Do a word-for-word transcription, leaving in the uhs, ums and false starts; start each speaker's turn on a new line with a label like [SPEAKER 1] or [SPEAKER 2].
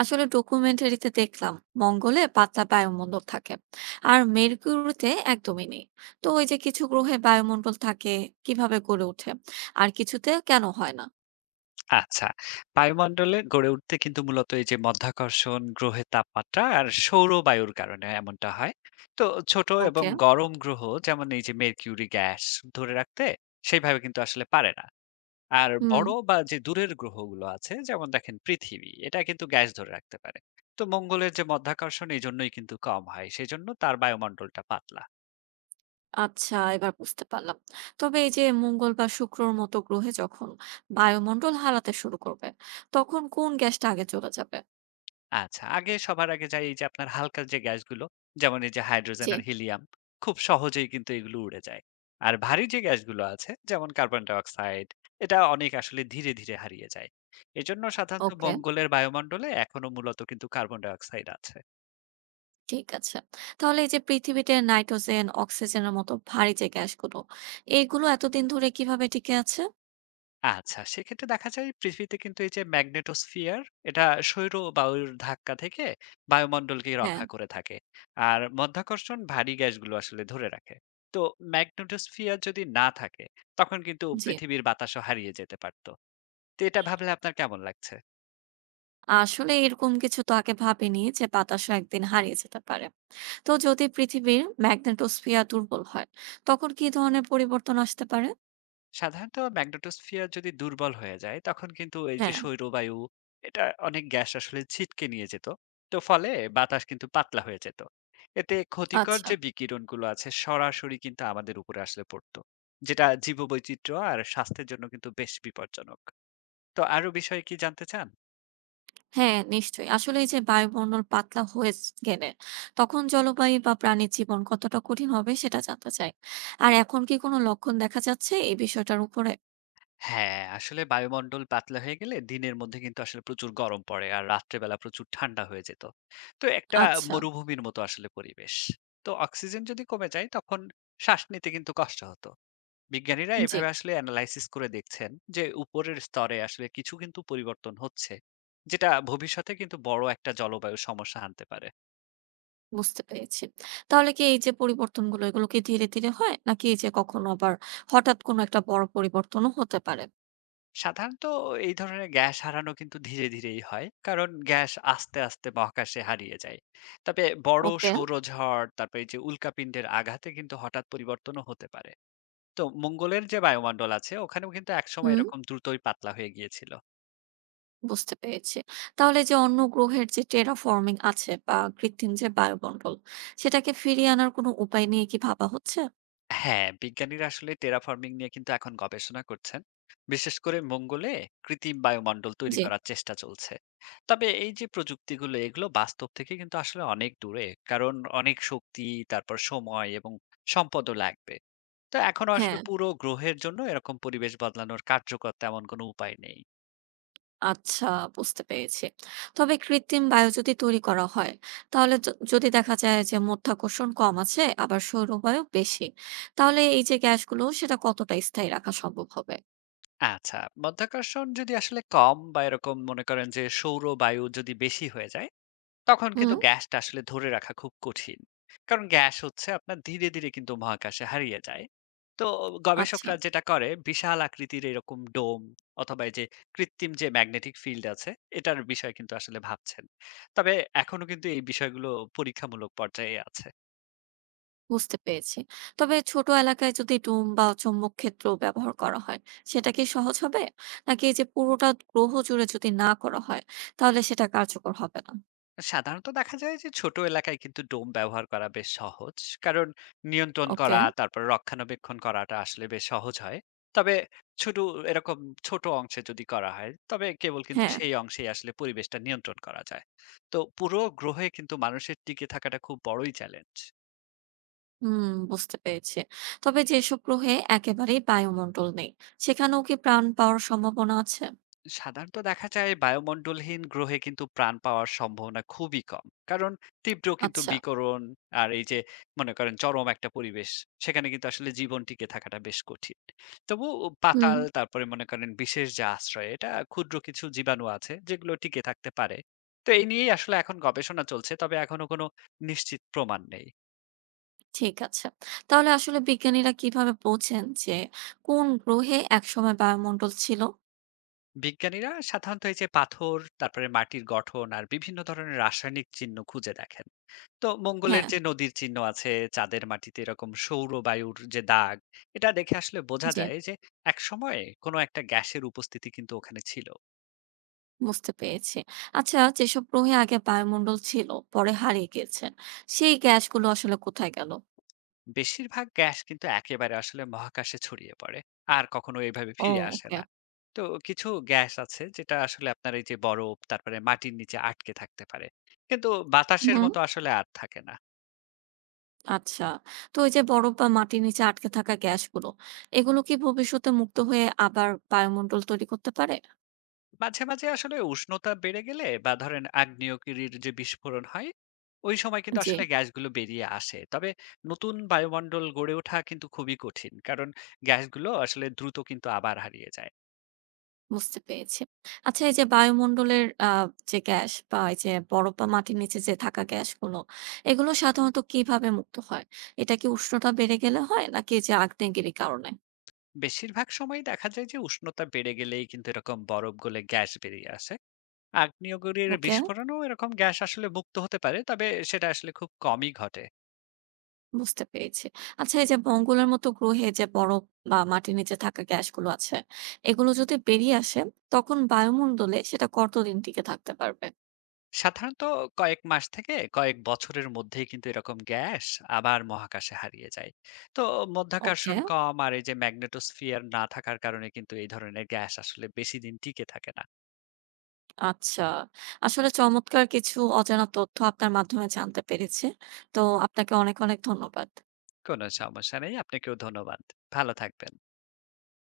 [SPEAKER 1] আসলে ডকুমেন্টারিতে দেখলাম মঙ্গলে পাতলা বায়ুমণ্ডল থাকে, আর মেরকুরিতে একদমই নেই। তো ওই যে কিছু গ্রহে বায়ুমণ্ডল থাকে, কিভাবে গড়ে ওঠে, আর কিছুতে কেন হয় না?
[SPEAKER 2] আচ্ছা। বায়ুমণ্ডলে গড়ে উঠতে কিন্তু মূলত এই যে মাধ্যাকর্ষণ, গ্রহের তাপমাত্রা আর সৌর বায়ুর কারণে এমনটা হয়। তো ছোট এবং
[SPEAKER 1] ওকে।
[SPEAKER 2] গরম গ্রহ যেমন এই যে মেরকিউরি গ্যাস ধরে রাখতে সেইভাবে কিন্তু আসলে পারে না। আর
[SPEAKER 1] হুম।
[SPEAKER 2] বড় বা যে দূরের গ্রহগুলো আছে যেমন দেখেন পৃথিবী, এটা কিন্তু গ্যাস ধরে রাখতে পারে। তো মঙ্গলের যে মাধ্যাকর্ষণ এজন্যই কিন্তু কম হয়। সেজন্য তার বায়ুমণ্ডলটা পাতলা।
[SPEAKER 1] আচ্ছা, এবার বুঝতে পারলাম। তবে এই যে মঙ্গল বা শুক্রর মতো গ্রহে যখন বায়ুমণ্ডল হারাতে শুরু করবে, তখন কোন গ্যাসটা আগে চলে যাবে?
[SPEAKER 2] আচ্ছা, আগে সবার আগে যাই এই যে আপনার হালকা যে গ্যাসগুলো, যেমন এই যে হাইড্রোজেন
[SPEAKER 1] জি।
[SPEAKER 2] আর হিলিয়াম, খুব সহজেই কিন্তু এগুলো উড়ে যায়। আর ভারী যে গ্যাসগুলো আছে, যেমন কার্বন ডাইঅক্সাইড, এটা অনেক আসলে ধীরে, ধীরে হারিয়ে যায়। এজন্য সাধারণত
[SPEAKER 1] ওকে,
[SPEAKER 2] মঙ্গলের বায়ুমণ্ডলে এখনো মূলত কিন্তু কার্বন ডাইঅক্সাইড আছে।
[SPEAKER 1] ঠিক আছে। তাহলে এই যে পৃথিবীতে নাইট্রোজেন অক্সিজেনের মতো ভারী যে গ্যাসগুলো, এইগুলো এতদিন ধরে কিভাবে টিকে আছে?
[SPEAKER 2] আচ্ছা, সেক্ষেত্রে দেখা যায় পৃথিবীতে কিন্তু এই যে ম্যাগনেটোস্ফিয়ার এটা সৌর বায়ুর ধাক্কা থেকে বায়ুমণ্ডলকে
[SPEAKER 1] হ্যাঁ।
[SPEAKER 2] রক্ষা করে থাকে। আর মাধ্যাকর্ষণ ভারী গ্যাসগুলো আসলে ধরে রাখে। তো ম্যাগনেটোস্ফিয়ার যদি না থাকে তখন কিন্তু
[SPEAKER 1] জি।
[SPEAKER 2] পৃথিবীর বাতাসও হারিয়ে যেতে পারত। তো এটা ভাবলে আপনার কেমন লাগছে?
[SPEAKER 1] আসলে এরকম কিছু তো আগে ভাবিনি যে বাতাসও একদিন হারিয়ে যেতে পারে। তো যদি পৃথিবীর ম্যাগনেটোস্ফিয়ার দুর্বল হয়, তখন কি ধরনের পরিবর্তন আসতে পারে?
[SPEAKER 2] সাধারণত ম্যাগনেটোস্ফিয়ার যদি দুর্বল হয়ে যায় তখন কিন্তু এই যে
[SPEAKER 1] হ্যাঁ।
[SPEAKER 2] শৈলবায়ু এটা অনেক গ্যাস আসলে ছিটকে নিয়ে যেত। তো ফলে বাতাস কিন্তু পাতলা হয়ে যেত। এতে ক্ষতিকর
[SPEAKER 1] আচ্ছা।
[SPEAKER 2] যে বিকিরণগুলো আছে সরাসরি কিন্তু আমাদের উপরে আসলে পড়তো, যেটা জীববৈচিত্র্য আর স্বাস্থ্যের জন্য কিন্তু বেশ বিপজ্জনক। তো আরো বিষয়ে কি জানতে চান?
[SPEAKER 1] হ্যাঁ, নিশ্চয়ই। আসলে এই যে বায়ুমণ্ডল পাতলা হয়ে য গেলে তখন জলবায়ু বা প্রাণীর জীবন কতটা কঠিন হবে সেটা জানতে চাই। আর এখন কি কোনো লক্ষণ দেখা যাচ্ছে এই বিষয়টার উপরে?
[SPEAKER 2] হ্যাঁ, আসলে বায়ুমণ্ডল পাতলা হয়ে গেলে দিনের মধ্যে কিন্তু আসলে প্রচুর গরম পড়ে আর রাত্রেবেলা প্রচুর ঠান্ডা হয়ে যেত। তো একটা
[SPEAKER 1] আচ্ছা।
[SPEAKER 2] মরুভূমির মতো আসলে পরিবেশ। তো অক্সিজেন যদি কমে যায় তখন শ্বাস নিতে কিন্তু কষ্ট হতো। বিজ্ঞানীরা
[SPEAKER 1] জি।
[SPEAKER 2] এভাবে আসলে অ্যানালাইসিস করে দেখছেন যে উপরের স্তরে আসলে কিছু কিন্তু পরিবর্তন হচ্ছে, যেটা ভবিষ্যতে কিন্তু বড় একটা জলবায়ু সমস্যা আনতে পারে।
[SPEAKER 1] বুঝতে পেরেছি। তাহলে কি এই যে পরিবর্তনগুলো এগুলো কি ধীরে, ধীরে হয়? নাকি এই যে কখনো আবার হঠাৎ কোনো একটা বড় পরিবর্তনও হতে পারে?
[SPEAKER 2] সাধারণত এই ধরনের গ্যাস হারানো কিন্তু ধীরে ধীরেই হয় কারণ গ্যাস আস্তে আস্তে মহাকাশে হারিয়ে যায়। তবে বড়
[SPEAKER 1] ওকে।
[SPEAKER 2] সৌরঝড় তারপরে এই যে উল্কাপিণ্ডের আঘাতে কিন্তু হঠাৎ পরিবর্তনও হতে পারে। তো মঙ্গলের যে বায়ুমণ্ডল আছে ওখানেও কিন্তু একসময়
[SPEAKER 1] হুম।
[SPEAKER 2] এরকম দ্রুতই পাতলা হয়ে গিয়েছিল।
[SPEAKER 1] বুঝতে পেরেছি। তাহলে যে অন্য গ্রহের যে terraforming আছে বা কৃত্রিম যে বায়ুমণ্ডল, সেটাকে ফিরিয়ে আনার কোনো উপায় নিয়ে কি ভাবা হচ্ছে?
[SPEAKER 2] হ্যাঁ, বিজ্ঞানীরা আসলে terraforming নিয়ে কিন্তু এখন গবেষণা করছেন। বিশেষ করে মঙ্গলে কৃত্রিম বায়ুমণ্ডল তৈরি
[SPEAKER 1] জি।
[SPEAKER 2] করার চেষ্টা চলছে। তবে এই যে প্রযুক্তিগুলো এগুলো বাস্তব থেকে কিন্তু আসলে অনেক দূরে। কারণ অনেক শক্তি, তারপর সময় এবং সম্পদও লাগবে। তো এখনো আসলে
[SPEAKER 1] হ্যাঁ।
[SPEAKER 2] পুরো গ্রহের জন্য এরকম পরিবেশ বদলানোর কার্যকর তেমন কোনো উপায় নেই।
[SPEAKER 1] আচ্ছা, বুঝতে পেরেছি। তবে কৃত্রিম বায়ু যদি তৈরি করা হয়, তাহলে য যদি দেখা যায় যে মাধ্যাকর্ষণ কম আছে, আবার সৌর বায়ু বেশি, তাহলে এই যে গ্যাসগুলো সেটা কতটা স্থায়ী রাখা সম্ভব হবে?
[SPEAKER 2] আচ্ছা, মাধ্যাকর্ষণ যদি আসলে কম বা এরকম মনে করেন যে সৌর বায়ু যদি বেশি হয়ে যায় তখন কিন্তু
[SPEAKER 1] হুম।
[SPEAKER 2] গ্যাসটা আসলে ধরে রাখা খুব কঠিন। কারণ গ্যাস হচ্ছে আপনার ধীরে, ধীরে কিন্তু মহাকাশে হারিয়ে যায়। তো
[SPEAKER 1] আচ্ছা,
[SPEAKER 2] গবেষকরা যেটা করে বিশাল আকৃতির এরকম ডোম অথবা এই যে কৃত্রিম যে ম্যাগনেটিক ফিল্ড আছে এটার বিষয়ে কিন্তু আসলে ভাবছেন। তবে এখনো কিন্তু এই বিষয়গুলো পরীক্ষামূলক পর্যায়ে আছে।
[SPEAKER 1] বুঝতে পেরেছি। তবে ছোট এলাকায় যদি ডোম বা চৌম্বক ক্ষেত্র ব্যবহার করা হয়, সেটা কি সহজ হবে? নাকি এই যে পুরোটা গ্রহ জুড়ে যদি না করা হয়, তাহলে সেটা কার্যকর হবে না?
[SPEAKER 2] সাধারণত দেখা যায় যে ছোট এলাকায় কিন্তু ডোম ব্যবহার করা বেশ সহজ। কারণ নিয়ন্ত্রণ
[SPEAKER 1] ওকে।
[SPEAKER 2] করা তারপর রক্ষণাবেক্ষণ করাটা আসলে বেশ সহজ হয়। তবে ছোট এরকম ছোট অংশে যদি করা হয় তবে কেবল কিন্তু
[SPEAKER 1] হ্যাঁ।
[SPEAKER 2] সেই অংশেই আসলে পরিবেশটা নিয়ন্ত্রণ করা যায়। তো পুরো গ্রহে কিন্তু মানুষের টিকে থাকাটা খুব বড়ই চ্যালেঞ্জ।
[SPEAKER 1] হুম, বুঝতে পেরেছি। তবে যেসব গ্রহে একেবারেই বায়ুমণ্ডল নেই, সেখানেও কি প্রাণ পাওয়ার সম্ভাবনা আছে?
[SPEAKER 2] সাধারণত দেখা যায় বায়ুমণ্ডলহীন গ্রহে কিন্তু প্রাণ পাওয়ার সম্ভাবনা খুবই কম। কারণ তীব্র কিন্তু
[SPEAKER 1] আচ্ছা।
[SPEAKER 2] বিকরণ আর এই যে মনে করেন চরম একটা পরিবেশ, সেখানে কিন্তু আসলে জীবন টিকে থাকাটা বেশ কঠিন। তবু
[SPEAKER 1] হুম।
[SPEAKER 2] পাতাল তারপরে মনে করেন বিশেষ যে আশ্রয়, এটা ক্ষুদ্র কিছু জীবাণু আছে যেগুলো টিকে থাকতে পারে। তো এই নিয়েই আসলে এখন গবেষণা চলছে তবে এখনো কোনো নিশ্চিত প্রমাণ নেই।
[SPEAKER 1] ঠিক আছে। তাহলে আসলে বিজ্ঞানীরা কিভাবে বোঝেন যে কোন গ্রহে একসময় বায়ুমণ্ডল ছিল?
[SPEAKER 2] বিজ্ঞানীরা সাধারণত এই যে পাথর তারপরে মাটির গঠন আর বিভিন্ন ধরনের রাসায়নিক চিহ্ন খুঁজে দেখেন। তো মঙ্গলের
[SPEAKER 1] হ্যাঁ।
[SPEAKER 2] যে নদীর চিহ্ন আছে চাঁদের মাটিতে এরকম সৌর বায়ুর যে দাগ, এটা দেখে আসলে বোঝা
[SPEAKER 1] জি।
[SPEAKER 2] যায় যে এক সময়ে কোনো একটা গ্যাসের উপস্থিতি কিন্তু ওখানে ছিল।
[SPEAKER 1] বুঝতে পেরেছি। আচ্ছা, যেসব গ্রহে আগে বায়ুমণ্ডল ছিল, পরে হারিয়ে গেছে, সেই গ্যাসগুলো আসলে কোথায় গেল?
[SPEAKER 2] বেশিরভাগ গ্যাস কিন্তু একেবারে আসলে মহাকাশে ছড়িয়ে পড়ে আর কখনো এইভাবে
[SPEAKER 1] ও,
[SPEAKER 2] ফিরে আসে
[SPEAKER 1] ওকে।
[SPEAKER 2] না। তো কিছু গ্যাস আছে যেটা আসলে আপনার এই যে বরফ তারপরে মাটির নিচে আটকে থাকতে পারে কিন্তু বাতাসের
[SPEAKER 1] হুম।
[SPEAKER 2] মতো আসলে আর থাকে না।
[SPEAKER 1] আচ্ছা। তো এই যে বরফ বা মাটির নিচে আটকে থাকা গ্যাসগুলো, এগুলো কি ভবিষ্যতে মুক্ত হয়ে আবার বায়ুমণ্ডল তৈরি করতে পারে?
[SPEAKER 2] মাঝে মাঝে আসলে উষ্ণতা বেড়ে গেলে বা ধরেন আগ্নেয়গিরির যে বিস্ফোরণ হয় ওই সময় কিন্তু
[SPEAKER 1] জি।
[SPEAKER 2] আসলে গ্যাসগুলো বেরিয়ে আসে। তবে নতুন বায়ুমণ্ডল গড়ে ওঠা কিন্তু খুবই কঠিন। কারণ গ্যাসগুলো আসলে দ্রুত কিন্তু আবার হারিয়ে যায়।
[SPEAKER 1] বুঝতে পেরেছি। আচ্ছা, এই যে বায়ুমণ্ডলের আ যে গ্যাস বা এই যে বরফ বা মাটির নিচে যে থাকা গ্যাসগুলো, এগুলো সাধারণত কিভাবে মুক্ত হয়? এটা কি উষ্ণতা বেড়ে গেলে হয় নাকি এই যে আগ্নেয়গিরির কারণে?
[SPEAKER 2] বেশিরভাগ সময়ই দেখা যায় যে উষ্ণতা বেড়ে গেলেই কিন্তু এরকম বরফ গলে গ্যাস বেরিয়ে আসে। আগ্নেয়গিরির
[SPEAKER 1] ওকে।
[SPEAKER 2] বিস্ফোরণেও এরকম গ্যাস আসলে মুক্ত হতে পারে। তবে সেটা আসলে খুব কমই ঘটে।
[SPEAKER 1] বুঝতে পেরেছি। আচ্ছা, এই যে মঙ্গলের মতো গ্রহে যে বরফ বা মাটির নিচে থাকা গ্যাসগুলো আছে, এগুলো যদি বেরিয়ে আসে তখন বায়ুমণ্ডলে সেটা কতদিন টিকে থাকতে পারবে?
[SPEAKER 2] সাধারণত কয়েক মাস থেকে কয়েক বছরের মধ্যেই কিন্তু এরকম গ্যাস আবার মহাকাশে হারিয়ে যায়। তো মধ্যাকর্ষণ
[SPEAKER 1] ওকে।
[SPEAKER 2] কম আর এই যে ম্যাগনেটোস্ফিয়ার না থাকার কারণে কিন্তু এই ধরনের গ্যাস আসলে বেশি দিন টিকে থাকে না।
[SPEAKER 1] আচ্ছা। আসলে চমৎকার কিছু অজানা তথ্য আপনার মাধ্যমে জানতে পেরেছি। তো আপনাকে অনেক, অনেক ধন্যবাদ।
[SPEAKER 2] কোনো সমস্যা নেই। আপনাকেও ধন্যবাদ। ভালো থাকবেন।